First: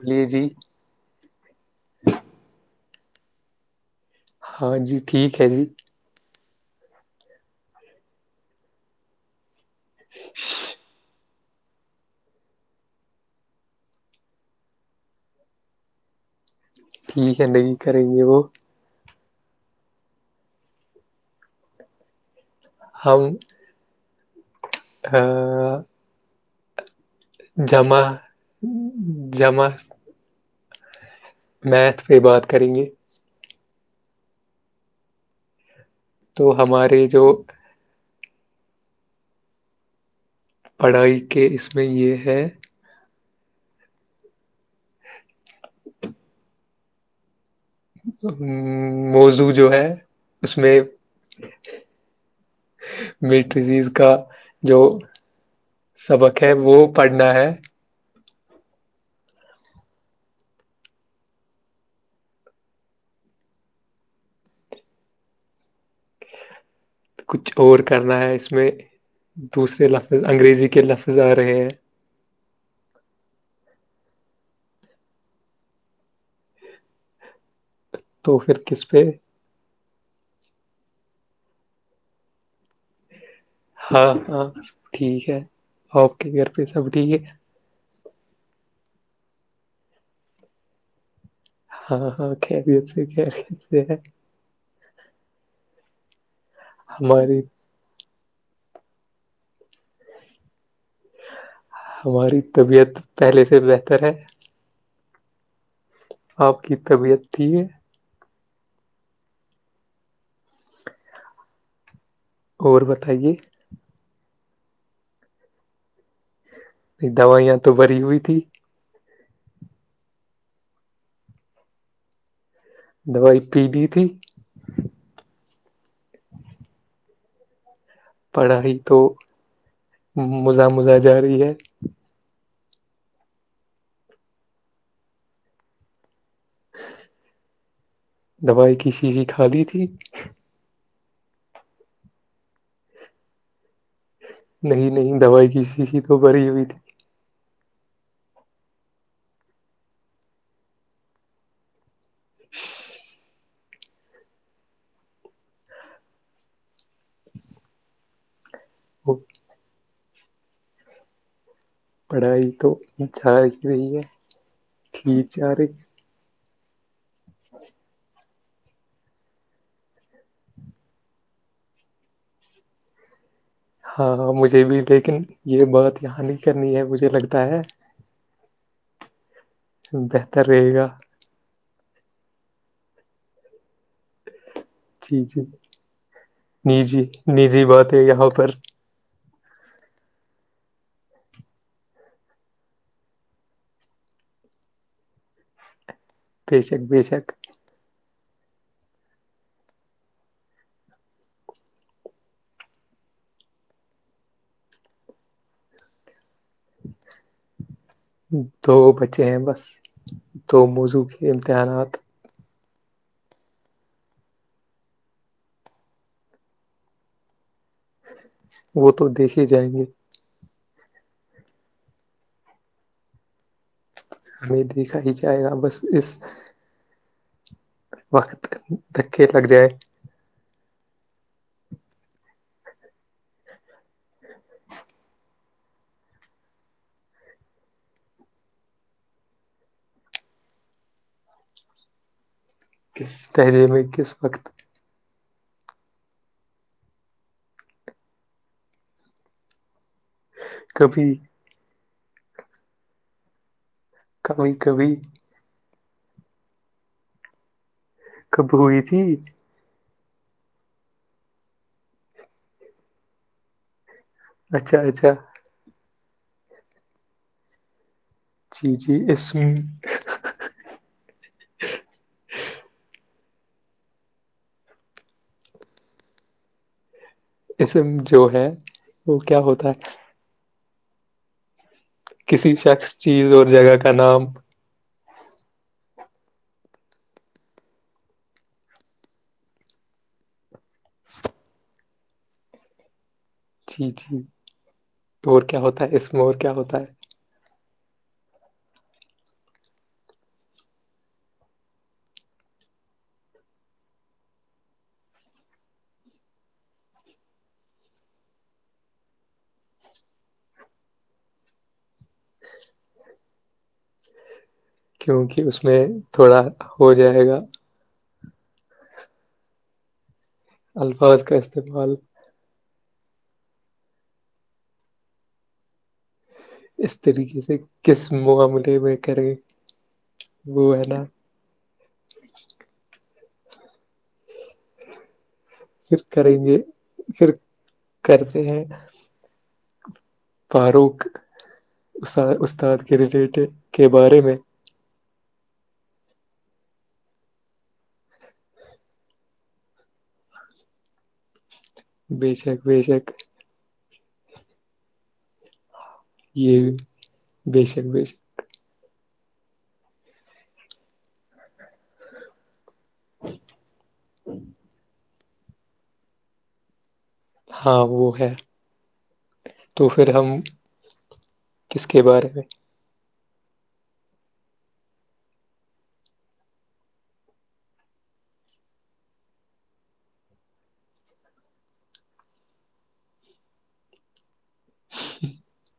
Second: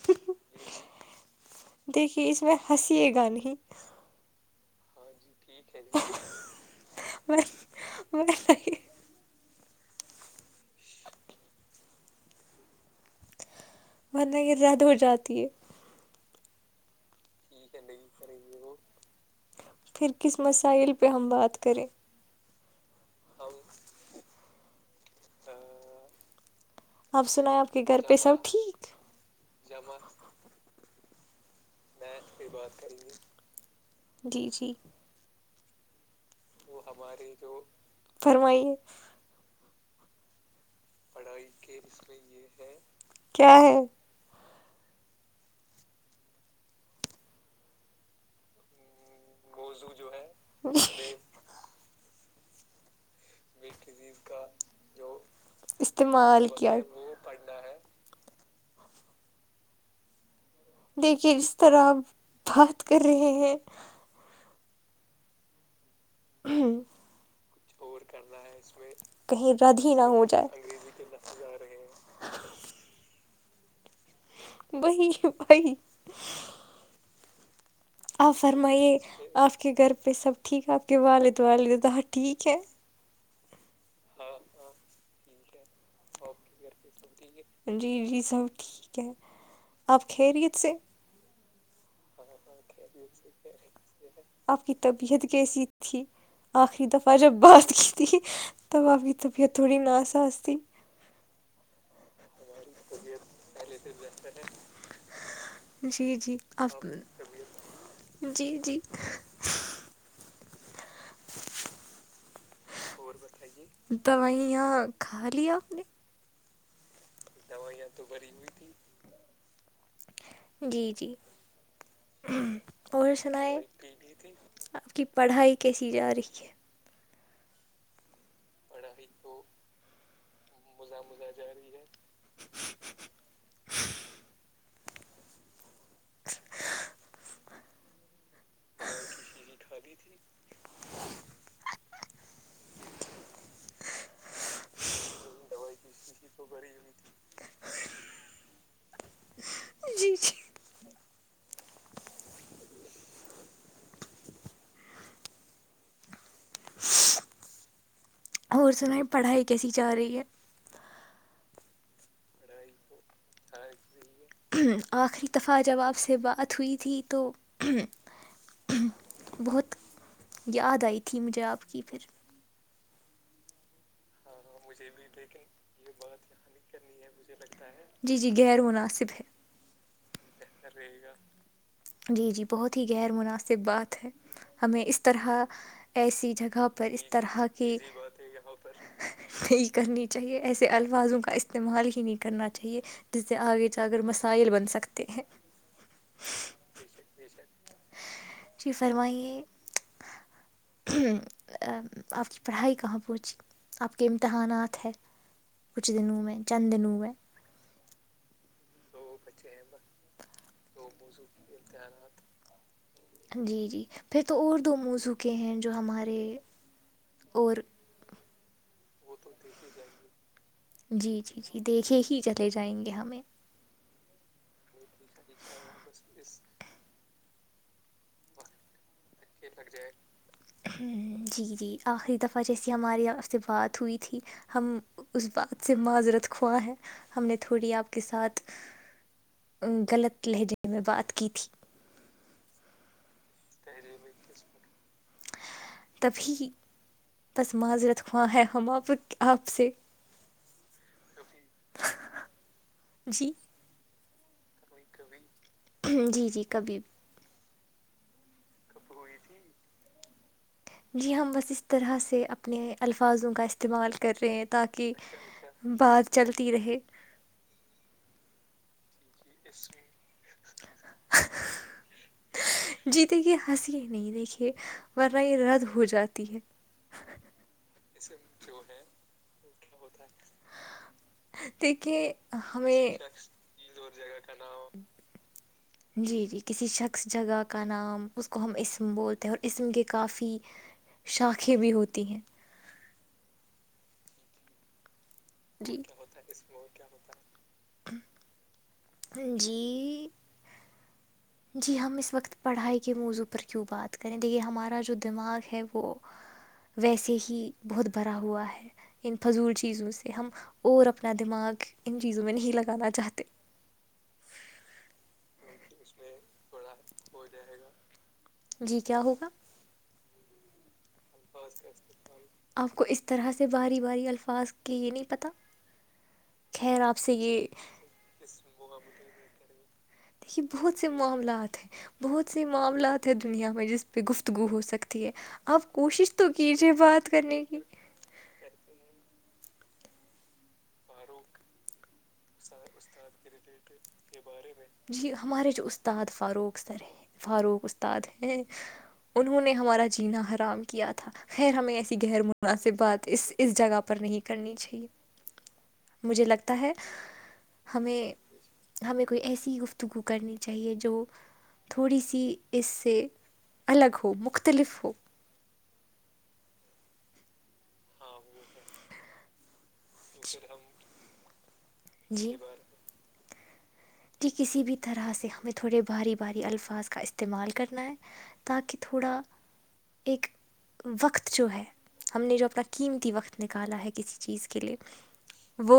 بولیے جی دیکھیے اس میں ہنسی یہ گان ہی ہاں جی ٹھیک ہے جی میں میں [unintelligible] [unintelligible] ورنہ کے زد ہو جاتی ہے ٹھیک ہے نہیں کریں گے وہ پھر کس مسائل پہ ہم بات کریں ہم ہاں آپ سنا ہے آپ کے گھر پہ سب ٹھیک جمع میتھ پہ بات کریں گے جی جی تو ہمارے جو فرمائیے پڑھائی کے اس میں یہ ہے کیا ہے ہوں موزو جو ہے اس میں [inaudible] میٹھزیز کا جو سبق استعمال ہے کیا وہ پڑھنا ہے دیکھیے جس طرح آپ بات کر رہے ہیں کہیں رد ہی نہ ہو جائے [inaudible] وہی ہے بھائی آپ تو پھر کس فرمائیے پہ آپ کے گھر پہ سب ٹھیک ہے آپ کے والد والد تھا ٹھیک ہے ہاں ہاں سب ٹھیک ہے آپ کے گھر پہ جی جی سب ٹھیک کیا آپ خیریت سے ہاں ہاں خیریت سے خیریت سے ہے آپ کی طبیعت کیسی تھی آخری دفعہ جب ہماری بات کی تب آپ کی طبیعت تھوڑی ناسا ا استی ہماری طبیعت پہلے سے بہتر ہے جی جی آپ کی طبیعت ت ہے جی جی اور بتائیے [inaudible] د وہیں یہ کھا لیا آپ نے نہیں دوائیاں تو بری ہوئی تھی جی جی اور دوائی سنائ پی لی تھی آپ کی پڑھائی قثیر رکھ [unintelligible] پڑھائی تو مزا مزہ جا رہی ہے [inaudible] دوائی کی شیشیں کھا لیی تھی نہیں نہیں دوائی کی شیشی تو بھری ہوئی تھی جی جی [inaudible] [inaudible] ہوور سناائی وہ پڑھائی کیسی چا رہی یہ [unintelligible] پڑھائی تو ا [unintelligible] رہی ہے آخری ٹھیک جا دفع رہی جب اپ سے بات ہھوئی تھی تو بہت یاد آئی تھی مجھے آپ کی پھر ہاں ہاں مجھے بھی لیکن یہ بات یہاں نہیں کرنی ہے مجھے لگتا ہے جی جی خیرمناسب [unintelligible] صب ہے [unintelligible] بہتر رہے گا جی جی بہت ہی غیر مناسب بات ہے ہمیں اس جی طرح جی ایسی جگہ پر نجی اس طرح نجی کی بات ہے یہاں پر نہیں کرنی چاہیے ایسے الفاظوں کا استعمال ہی نہیں کرنا چاہیے جس سے آگے جا کر مسائل بن سکتے ہیں بی شک بی شک جی فرمائیے آپ کی پڑھائی کہاں پہنچی آپ کے امتحانات ہے کچھ دنوں میں چند دنوں میں دو بچے ہیں بس دو موضوع کے امتحانات جی جی پھر تو اور دو موزوکے ہیں جو ہمارے اور وہ تو دیکھ ہی جائیں گے جی جی جی دیکھے ہی چلے جائیں گے ہمیں ہم دیک دکھ ہی جائے گا بس اس وقت دھکے لگ جائے ہم، جی جی آخری دفعہ جیسی ہمارے آپ سے بات ہوئی تھی ہم اس بات سے معذرت خواں ہیں ہم نے تھوڑی آپ کے ساتھ غلط لہجے میں بات کی تھی لہجے میں کس وقت تبھی بس معذرکھواں ہے ہم آپ آپ سے کبھی جی کبھی کبھی جی جی کبھی کب ہوئی تھی جی ہم بس اس طرح سے اپنے الفاظوں کا استعمال کر رہے ہیں اچھا تاکہ اچھا بعد چلتی رہے جی جی جی اس ہ جیتے کہ ہنسی نہیں دیکھے ورنہ یہ رد ہو جاتی ہے اسم جو ہے وہ کیا ہوتا ہے ہوہت ہے اچ دیکھیے کسی شخص ہمیں چیز اور جگہ کا ج نام کا [inaudible] جی ٹھیک اور کیا جی ہوتا ہے اس میں اور کیا ہوتا ہے جی جی ہم اس وقت پڑھائی کے موضوع پر کیوں بات کریں دیکھیے ہمارا جو دماغ ہے وہ ویسے ہی بہت بھرا ہوا ہے ان فضول چیزوں سے ہم اور اپنا دماغ ان چیزوں میں نہیں لگانا چاہتے کیونکہ اس میں تھوڑا ہو جائے گا جی کیا ہوگا الفاظ کا استعمال آپ کو اس طرح سے باری باری الفاظ کہ یہ نہیں پتا اس طریقے سے کس معقاملے میں کریں دیکھیے وہ بہت ہے سے نا معاملات ہیں بہت سے معاملات دنیا میں جس پہ گفتگو ہو سکتی ہے آپ پھر کوشش تو کریں گے کیجیے بات پھر کرنے کی کرتے ہیں فاروق اس استاد کے ریلیٹ کے بارے میں جی ہمارے جو استاد فاروق ا سر ہیں فاروق استاد ہیں انہوں نے ہمارا جینا حرام کیا تھا خیر ہمیں ایسی بے شک غیرمناسب بے بات شک اس اس جگہ پر نہیں کرنی چاہیے مجھے لگتا ہے ب شک ہمیں بیسک ہمیں کوئی ایسی گفتگو کرنی چاہیے جو تھوڑی سی اس سے الگ ہو مختلف ہو ہاں وہ ہے تو پھر ہم کس کے بارے میں جی کسی بھی طرح سے ہمیں تھوڑے بھاری باری الفاظ کا استعمال کرنا ہے تاکہ تھوڑا ایک وقت جو ہے ہم نے جو اپنا قیمتی وقت نکالا ہے کسی چیز کے لیے وہ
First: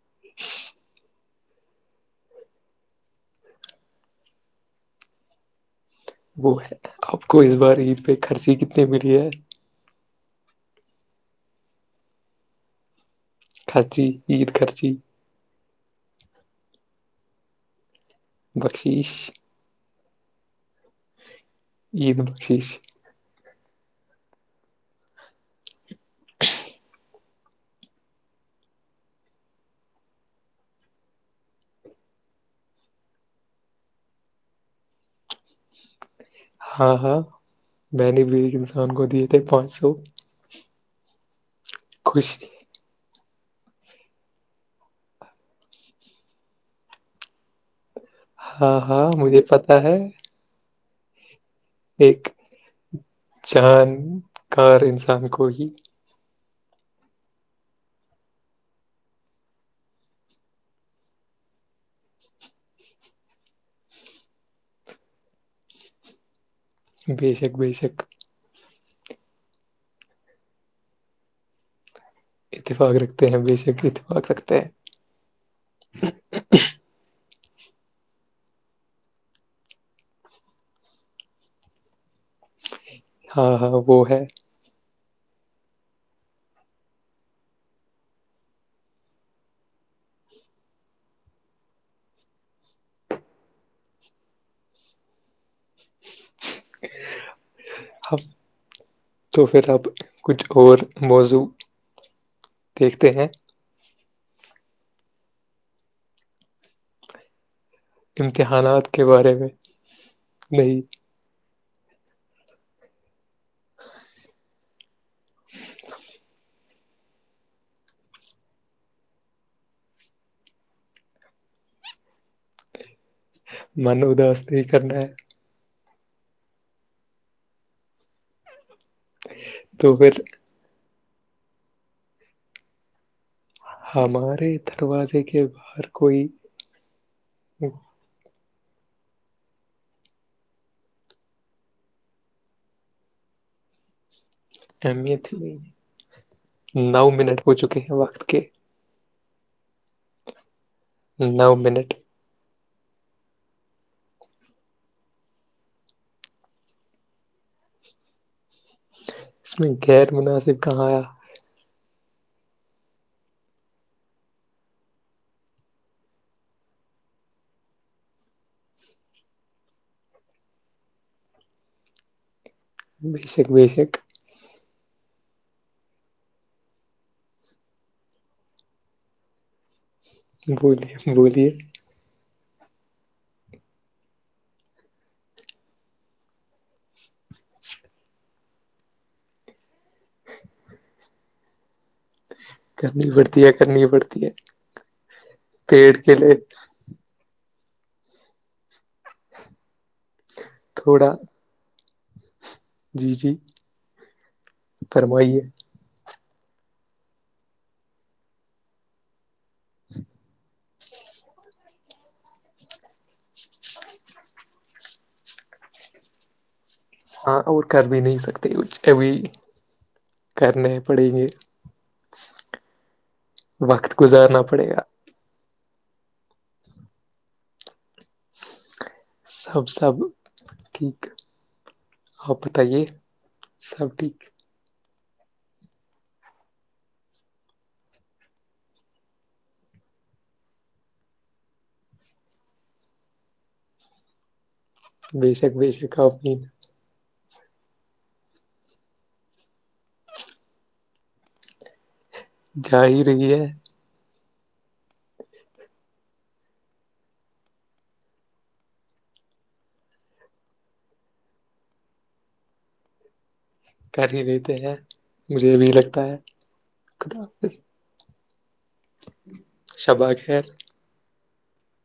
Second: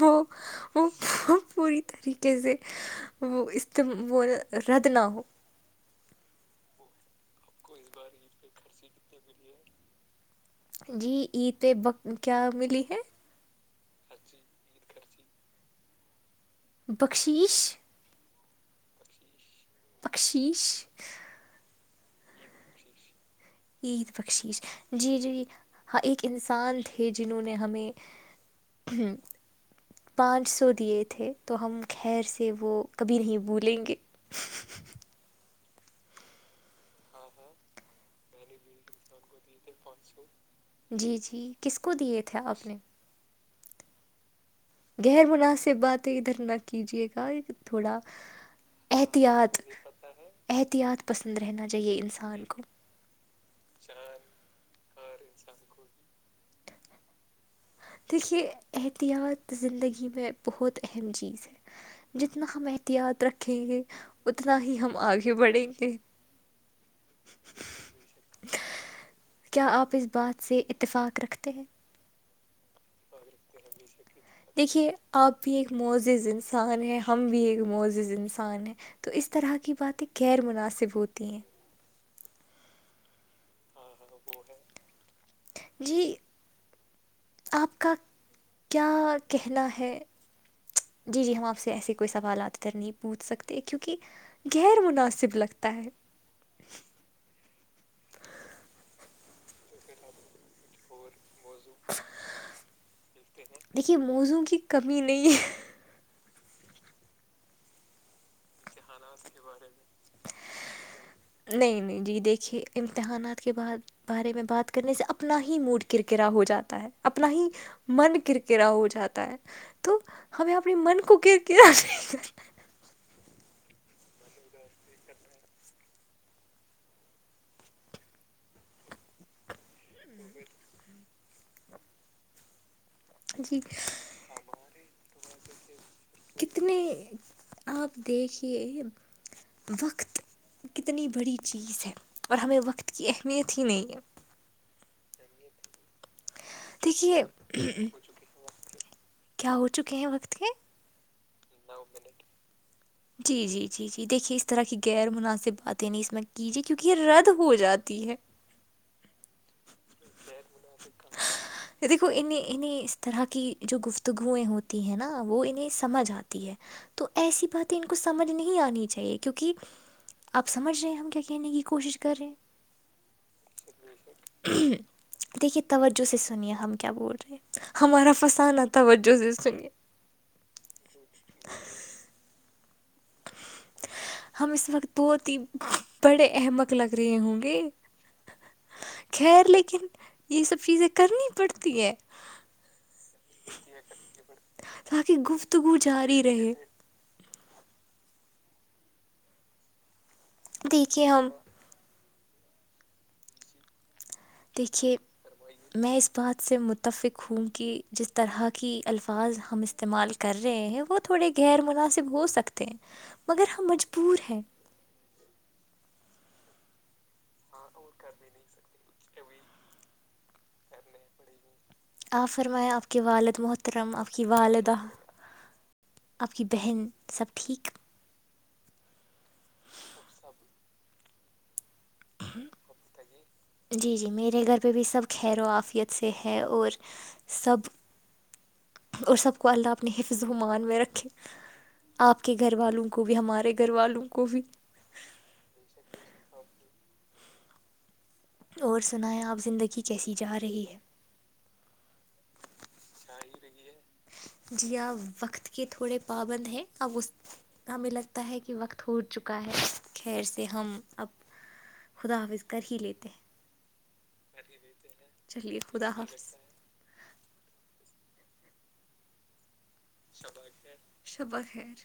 وہ وہ پوری طریقے سے وہ اس وہ رد نہ ہو وہ ہے کو اس بار عید پہ خرچی کیتنا اے ملی ہے جی ای پ کیا ملی ہے خرچی عید خرچی بخشش بخیش بکشش یہیدم شیش عید بخشیش جی جی ہاں ایک انسان تھے جنہوں نے ہمیں پانچ سو دیے تھے تو ہم خیر سے وہ کبھی نہیں بھولیں گے ہاں ہاں میں نے بھی ایک انسان کو دی تو پانچ سو جی جی کس کو دیے خوش تھے اپ نے غیر مناسب بات ادھر نہ کیجیے گا تھوڑا ہاں ہاں مجھے احتیاط پتا ہے احتیاط پسند رہنا چاہیے ایک انسان کو جان کار انسان کو ہی دیکھیے احتیاط زندگی میں بہت اہم چیز ہے جتنا ہم احتیاط رکھیں گے اتنا ہی ہم آگے بڑھیں گے بیسک بیسک کیا آپ بات سے اتفاق رکھتے ہیں۔ اتفاق رکھتے ہیں بے شک اتفاق رکھتے ہیں دیکھیے آپ بھی ایک مزز انسان ہے ہم بھی ایک مزز انسان ہے تو اس طرح کی باتیں غیر مناسب ہوتی ہیں ہاں ہاں وہ ہے جی آپ کا کیا کہنا ہے جی جی ہم آپ سے ایسے کوئی سوالات تر نہیں پوچھ سکتے کیونکہ غیر مناسب لگتا ہے ہم تو پھر اب کچھ اور موضوع دیکھتے ہیں دیکھیے موزو کی کمی نہیں ہے امتحانات کے بارے میں نہیں نہیں نہیں جی دیکھیے امتحانات کے ب بارے میں بات کرنے سے اپنا ہی موڈ کرکرا ہو جاتا ہے اپنا ہی من کررکرا ہو جاتا ہے تو ہمیں اپنے من کو کرکرا نہیں کر من اداس نہیں کرنا ہے توپھر جی ہمارے دروازے کے باہر کوئی کتنے آپ دیکھ کہ وقت کتنی بڑی چیز ہے اور ہمیں وقت کی اہمیت ہی نہیں ہے امیت ہوئی نو دیکھیے منٹ ہو چکے ہیں وقت کے کیا ہو چکے ہیں وقت کے نو منٹ جی جی جی جی دیکھیے اس طرح کی غیر مناسب باتیں نہیں اس میں کیجیے کیونکہ یہ رد ہو جاتی ہے اس میں غیر مناسب کہاں آیا دیکھو انہیں انہیں اس طرح کی جو گفتگوئیں ہوتی ہیں نا وہ انہیں سمجھ آتی ہے تو ایسی بات تو ان کو سمجھ نہیں آنی چاہیے کیونکہ آپ سمجھ رہے ہیں ہم کیا کہنے کی کوشش کر رہے ہیں بیسک بیسک دیکھیے توجہ سے سنیے ہم کیا بول رہے ہیں ہمارا فسانہ توجہ سے سنیے بوجلیے بوجلیے ہم اس وقت بہت ہی بڑے احمک لگ رہے ہوں گے خیر لیکن یہ سب چیزیں کرنی پڑتی ہے کرنی پڑتی ہے کرنی پڑتی ہے تاکہ گفتگو پیڑ کے جاری لیے رہے دیکھیے تھوڑا ہم جی جی دیکھیے فرمائیے میں آ بات سے متفق ہوں کہ جس طرح کی الفاظ ہم استعمال کر رہے ہیں وہ تھوڑے غیر مناسب ہو سکتے ہیں مگر ہم مجبور ہیں ہاں اور کر بھی نہیں سکتے کچ ا بھی کرنے پڑے گے آپ فرمایں آپ کو اب کے والد وقت محترم آپ کی گزارنا پڑے والدہ گا آپ کی بہن سب ٹھیک سب سب ٹھیک آپ بتائیے سب جی جی ٹھیک میرے گھر پہ بھی سب خیر و آافیت سے ہے اور سب اور سب کو اللہ اپنے حفظ ومان میں رکھے آپ کے گھر والوں کو بھی ہمارے گھر والوں کو بھی بے شک بے شک آپ نیند اور سنائیں آپ زندگی کیسی جا رہی ہے جا ہی رہی ہے جی ہاں وقت کے تھوڑے پابند ہیں اب اس ہمیں لگتا ہے کہ وقت ہو چکا ہے خیر سے ہم اب خدا حافظ کر ہی لیتے ہیں کر ہی لیتے ہیں مجھے چلیے بھی خدا لگتا ہے حافظ خدا حافظ ہ [unintelligible] شب اشار [unintelligible] شبہ خیر